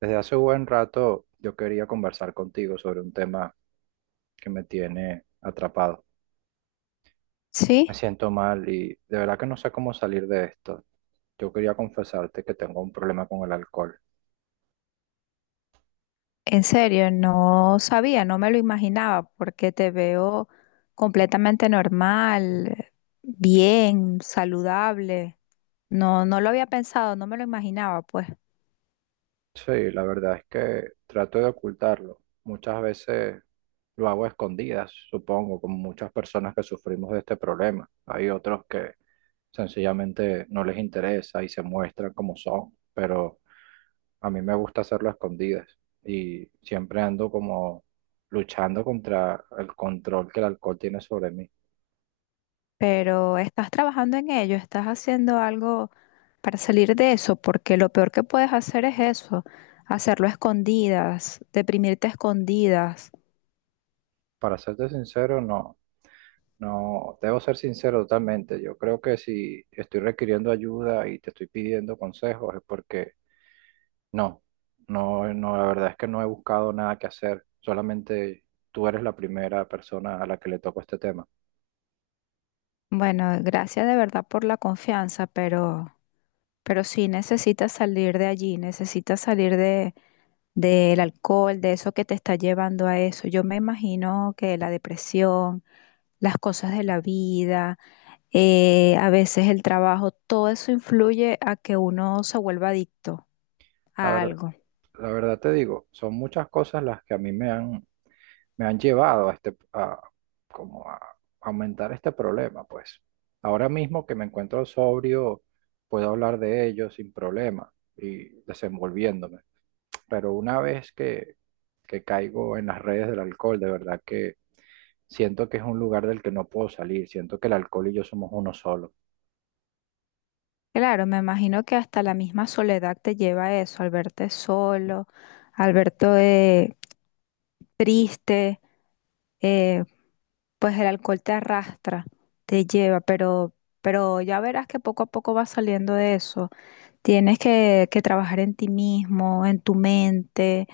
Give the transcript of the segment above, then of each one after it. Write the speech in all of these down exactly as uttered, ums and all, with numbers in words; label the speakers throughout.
Speaker 1: Desde hace buen rato yo quería conversar contigo sobre un tema que me tiene atrapado. Me
Speaker 2: Sí,
Speaker 1: siento mal y de verdad que no sé cómo salir de esto. Yo quería confesarte que tengo un problema con el alcohol.
Speaker 2: en serio, no sabía, no me lo imaginaba, porque te veo completamente normal, bien, saludable. No, no lo había pensado, no me lo imaginaba, pues.
Speaker 1: Sí, la verdad es que trato de ocultarlo. Muchas veces lo hago a escondidas, supongo, como muchas personas que sufrimos de este problema. Hay otros que sencillamente no les interesa y se muestran como son, pero a mí me gusta hacerlo a escondidas y siempre ando como luchando contra el control que el alcohol tiene sobre mí.
Speaker 2: Pero estás trabajando en ello, estás haciendo algo para salir de eso, porque lo peor que puedes hacer es eso, hacerlo a escondidas, deprimirte a escondidas.
Speaker 1: Para serte sincero, no, no, debo ser sincero totalmente. Yo creo que si estoy requiriendo ayuda y te estoy pidiendo consejos es porque no, no, no, la verdad es que no he buscado nada que hacer. Solamente tú eres la primera persona a la que le tocó este tema.
Speaker 2: Bueno, gracias de verdad por la confianza, pero Pero sí necesitas salir de allí, necesitas salir de, del alcohol, de eso que te está llevando a eso. Yo me imagino que la depresión, las cosas de la vida, eh, a veces el trabajo, todo eso influye a que uno se vuelva adicto
Speaker 1: La
Speaker 2: a
Speaker 1: verdad,
Speaker 2: algo.
Speaker 1: la verdad te digo, son muchas cosas las que a mí me han me han llevado a este, a, como a aumentar este problema, pues. Ahora mismo que me encuentro sobrio, puedo hablar de ello sin problema y desenvolviéndome. Pero una vez que, que caigo en las redes del alcohol, de verdad que siento que es un lugar del que no puedo salir, siento que el alcohol y yo somos uno solo.
Speaker 2: Claro, me imagino que hasta la misma soledad te lleva a eso, al verte solo, al verte triste, eh, pues el alcohol te arrastra, te lleva, pero, pero ya verás que poco a poco vas saliendo de eso. Tienes que, que trabajar en ti mismo, en tu mente.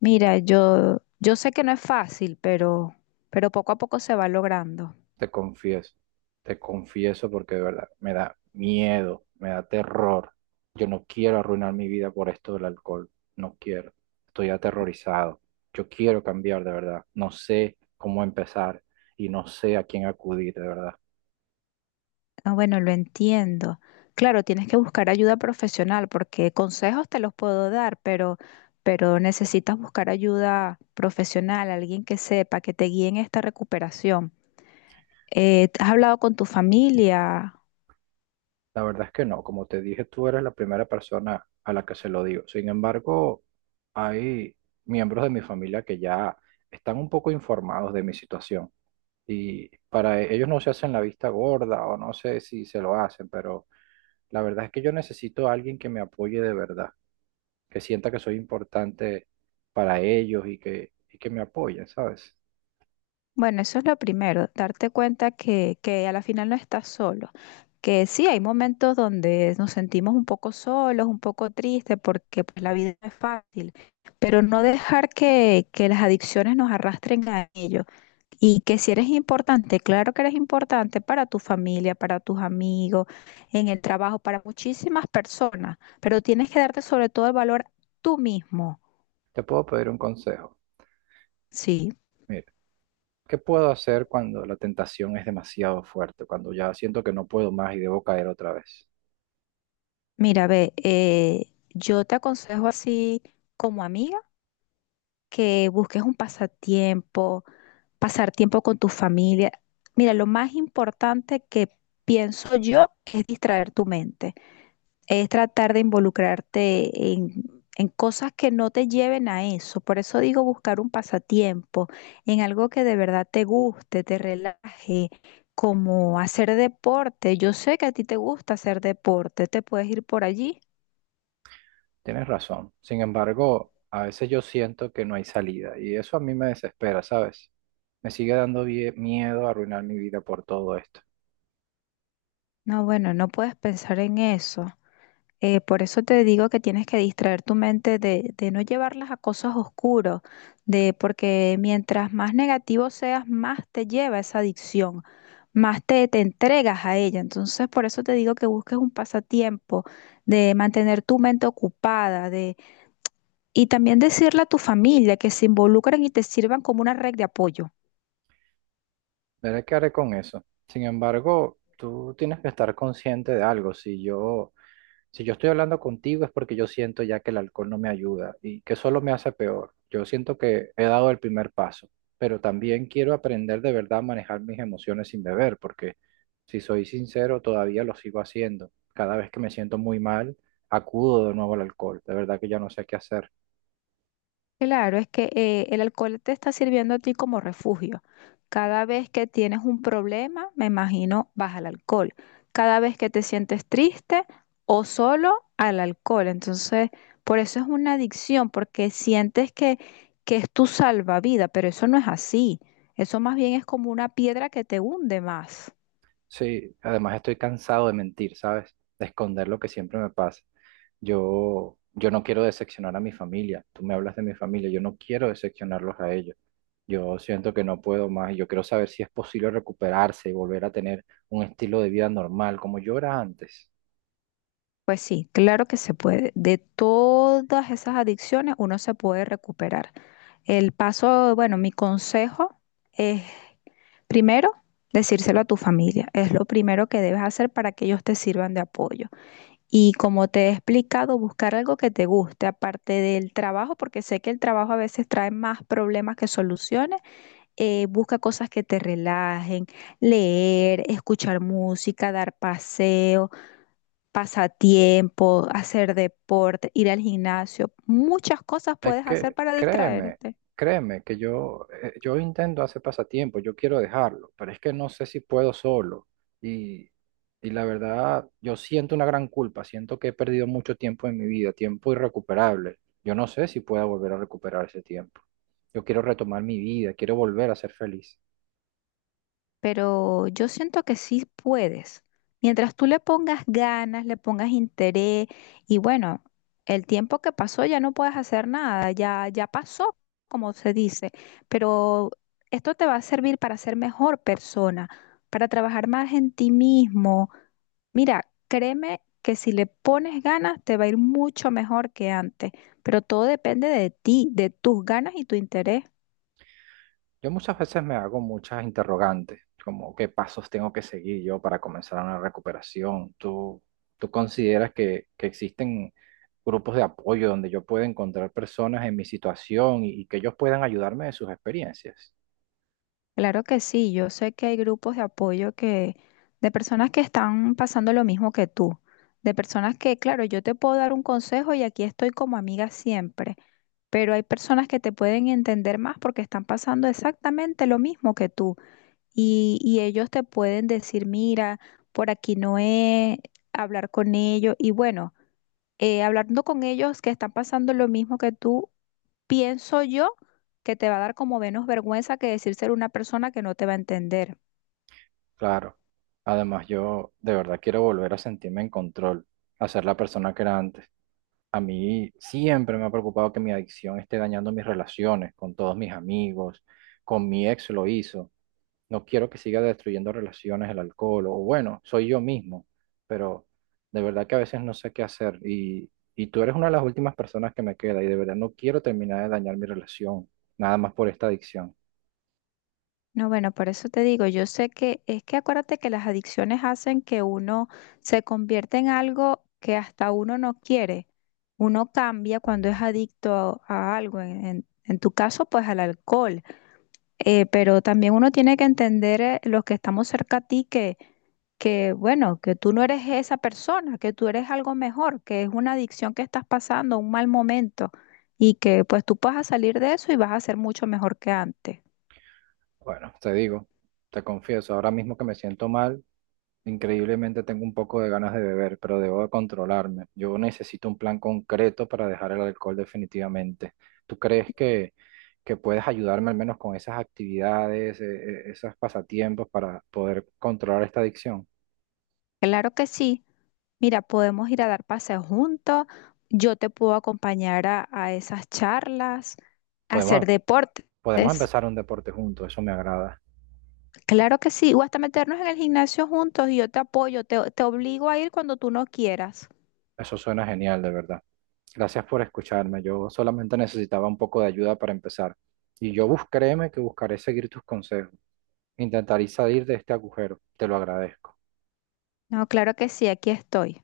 Speaker 2: Mira, yo, yo sé que no es fácil, pero, pero poco a poco se va logrando.
Speaker 1: Te confieso, te confieso porque de verdad me da miedo, me da terror. Yo no quiero arruinar mi vida por esto del alcohol, no quiero. Estoy aterrorizado. Yo quiero cambiar de verdad. No sé cómo empezar y no sé a quién acudir de verdad.
Speaker 2: Ah, bueno, lo entiendo. Claro, tienes que buscar ayuda profesional porque consejos te los puedo dar, pero, pero necesitas buscar ayuda profesional, alguien que sepa, que te guíe en esta recuperación. Eh, ¿has hablado con tu familia?
Speaker 1: La verdad es que no, como te dije, tú eres la primera persona a la que se lo digo. Sin embargo, hay miembros de mi familia que ya están un poco informados de mi situación. Y para e- ellos no se hacen la vista gorda o no sé si se lo hacen, pero la verdad es que yo necesito a alguien que me apoye de verdad, que sienta que soy importante para ellos y que, y que me apoye, ¿sabes?
Speaker 2: Bueno, eso es lo primero, darte cuenta que, que a la final no estás solo, que sí, hay momentos donde nos sentimos un poco solos, un poco tristes, porque pues, la vida no es fácil, pero no dejar que, que las adicciones nos arrastren a ello. Y que si eres importante, claro que eres importante para tu familia, para tus amigos, en el trabajo, para muchísimas personas, pero tienes que darte sobre todo el valor tú mismo.
Speaker 1: Te puedo pedir un consejo.
Speaker 2: Sí,
Speaker 1: Mira, ¿qué puedo hacer cuando la tentación es demasiado fuerte, cuando ya siento que no puedo más y debo caer otra vez?
Speaker 2: mira, ve, eh, yo te aconsejo así como amiga que busques un pasatiempo, pasar tiempo con tu familia. Mira, lo más importante que pienso yo es distraer tu mente. Es tratar de involucrarte en, en cosas que no te lleven a eso. Por eso digo buscar un pasatiempo, en algo que de verdad te guste, te relaje, como hacer deporte. Yo sé que a ti te gusta hacer deporte, te puedes ir por allí.
Speaker 1: Tienes razón. Sin embargo, a veces yo siento que no hay salida y eso a mí me desespera, ¿sabes? Me sigue dando vie- miedo arruinar mi vida por todo esto.
Speaker 2: No, bueno, no puedes pensar en eso. Eh, por eso te digo que tienes que distraer tu mente de, de no llevarlas a cosas oscuras, de porque mientras más negativo seas, más te lleva esa adicción, más te, te entregas a ella. Entonces, por eso te digo que busques un pasatiempo, de mantener tu mente ocupada, de, y también decirle a tu familia que se involucren y te sirvan como una red de apoyo.
Speaker 1: Verá qué haré con eso. Sin embargo, tú tienes que estar consciente de algo. Si yo, si yo estoy hablando contigo es porque yo siento ya que el alcohol no me ayuda y que solo me hace peor. Yo siento que he dado el primer paso, pero también quiero aprender de verdad a manejar mis emociones sin beber, porque si soy sincero, todavía lo sigo haciendo. Cada vez que me siento muy mal, acudo de nuevo al alcohol. De verdad que ya no sé qué hacer.
Speaker 2: Claro, es que eh, el alcohol te está sirviendo a ti como refugio. Cada vez que tienes un problema, me imagino, vas al alcohol. Cada vez que te sientes triste o solo, al alcohol. Entonces, por eso es una adicción, porque sientes que, que es tu salvavidas, pero eso no es así. Eso más bien es como una piedra que te hunde más.
Speaker 1: Sí, además estoy cansado de mentir, ¿sabes? De esconder lo que siempre me pasa. Yo, yo no quiero decepcionar a mi familia. Tú me hablas de mi familia, yo no quiero decepcionarlos a ellos. Yo siento que no puedo más. Yo quiero saber si es posible recuperarse y volver a tener un estilo de vida normal como yo era antes.
Speaker 2: Pues sí, claro que se puede. De todas esas adicciones uno se puede recuperar. El paso, bueno, mi consejo es primero, decírselo a tu familia. Es lo primero que debes hacer para que ellos te sirvan de apoyo. Y como te he explicado, buscar algo que te guste, aparte del trabajo, porque sé que el trabajo a veces trae más problemas que soluciones. Eh, busca cosas que te relajen, leer, escuchar música, dar paseo, pasatiempo, hacer deporte, ir al gimnasio. Muchas cosas
Speaker 1: Es
Speaker 2: puedes hacer
Speaker 1: que
Speaker 2: para
Speaker 1: créeme,
Speaker 2: distraerte.
Speaker 1: créeme que yo, eh, yo intento hacer pasatiempo, yo quiero dejarlo, pero es que no sé si puedo solo. Y, y la verdad, yo siento una gran culpa, siento que he perdido mucho tiempo en mi vida, tiempo irrecuperable. Yo no sé si pueda volver a recuperar ese tiempo. Yo quiero retomar mi vida, quiero volver a ser feliz.
Speaker 2: Pero yo siento que sí puedes. Mientras tú le pongas ganas, le pongas interés y bueno, el tiempo que pasó ya no puedes hacer nada, ya ya pasó, como se dice, pero esto te va a servir para ser mejor persona, para trabajar más en ti mismo. Mira, créeme que si le pones ganas te va a ir mucho mejor que antes, pero todo depende de ti, de tus ganas y tu interés.
Speaker 1: Yo muchas veces me hago muchas interrogantes, como qué pasos tengo que seguir yo para comenzar una recuperación. ¿Tú, tú consideras que, que existen grupos de apoyo donde yo pueda encontrar personas en mi situación y, y que ellos puedan ayudarme de sus experiencias?
Speaker 2: Claro que sí, yo sé que hay grupos de apoyo que, de personas que están pasando lo mismo que tú, de personas que, claro, yo te puedo dar un consejo y aquí estoy como amiga siempre, pero hay personas que te pueden entender más porque están pasando exactamente lo mismo que tú y, y ellos te pueden decir, mira, por aquí no es, hablar con ellos y bueno, eh, hablando con ellos que están pasando lo mismo que tú. Pienso yo que te va a dar como menos vergüenza que decir ser una persona que no te va a entender.
Speaker 1: Claro. Además, yo de verdad quiero volver a sentirme en control, a ser la persona que era antes. A mí siempre me ha preocupado que mi adicción esté dañando mis relaciones con todos mis amigos, con mi ex lo hizo. No quiero que siga destruyendo relaciones el alcohol, o bueno, soy yo mismo, pero de verdad que a veces no sé qué hacer y, y tú eres una de las últimas personas que me queda y de verdad no quiero terminar de dañar mi relación, nada más por esta adicción.
Speaker 2: No, bueno, por eso te digo, yo sé que es que acuérdate que las adicciones hacen que uno se convierta en algo que hasta uno no quiere. Uno cambia cuando es adicto a, a algo. En, en en tu caso, pues al alcohol. Eh, pero también uno tiene que entender eh, los que estamos cerca a ti que, que, bueno, que tú no eres esa persona, que tú eres algo mejor, que es una adicción que estás pasando, un mal momento, y que pues tú vas a salir de eso y vas a ser mucho mejor que antes.
Speaker 1: Bueno, te digo, te confieso, ahora mismo que me siento mal. Increíblemente tengo un poco de ganas de beber, pero debo de controlarme. Yo necesito un plan concreto para dejar el alcohol definitivamente. ¿Tú crees que, que puedes ayudarme al menos con esas actividades, eh, eh, esos pasatiempos para poder controlar esta adicción?
Speaker 2: Claro que sí. Mira, podemos ir a dar paseos juntos, yo te puedo acompañar a, a esas charlas, a hacer
Speaker 1: Podemos,
Speaker 2: deportes.
Speaker 1: podemos empezar un deporte juntos, eso me agrada.
Speaker 2: Claro que sí, o hasta meternos en el gimnasio juntos y yo te apoyo, te te obligo a ir cuando tú no quieras.
Speaker 1: Eso suena genial, de verdad. Gracias por escucharme. Yo solamente necesitaba un poco de ayuda para empezar. Y yo bus, créeme que buscaré seguir tus consejos. Intentaré salir de este agujero. Te lo agradezco.
Speaker 2: No, claro que sí, aquí estoy.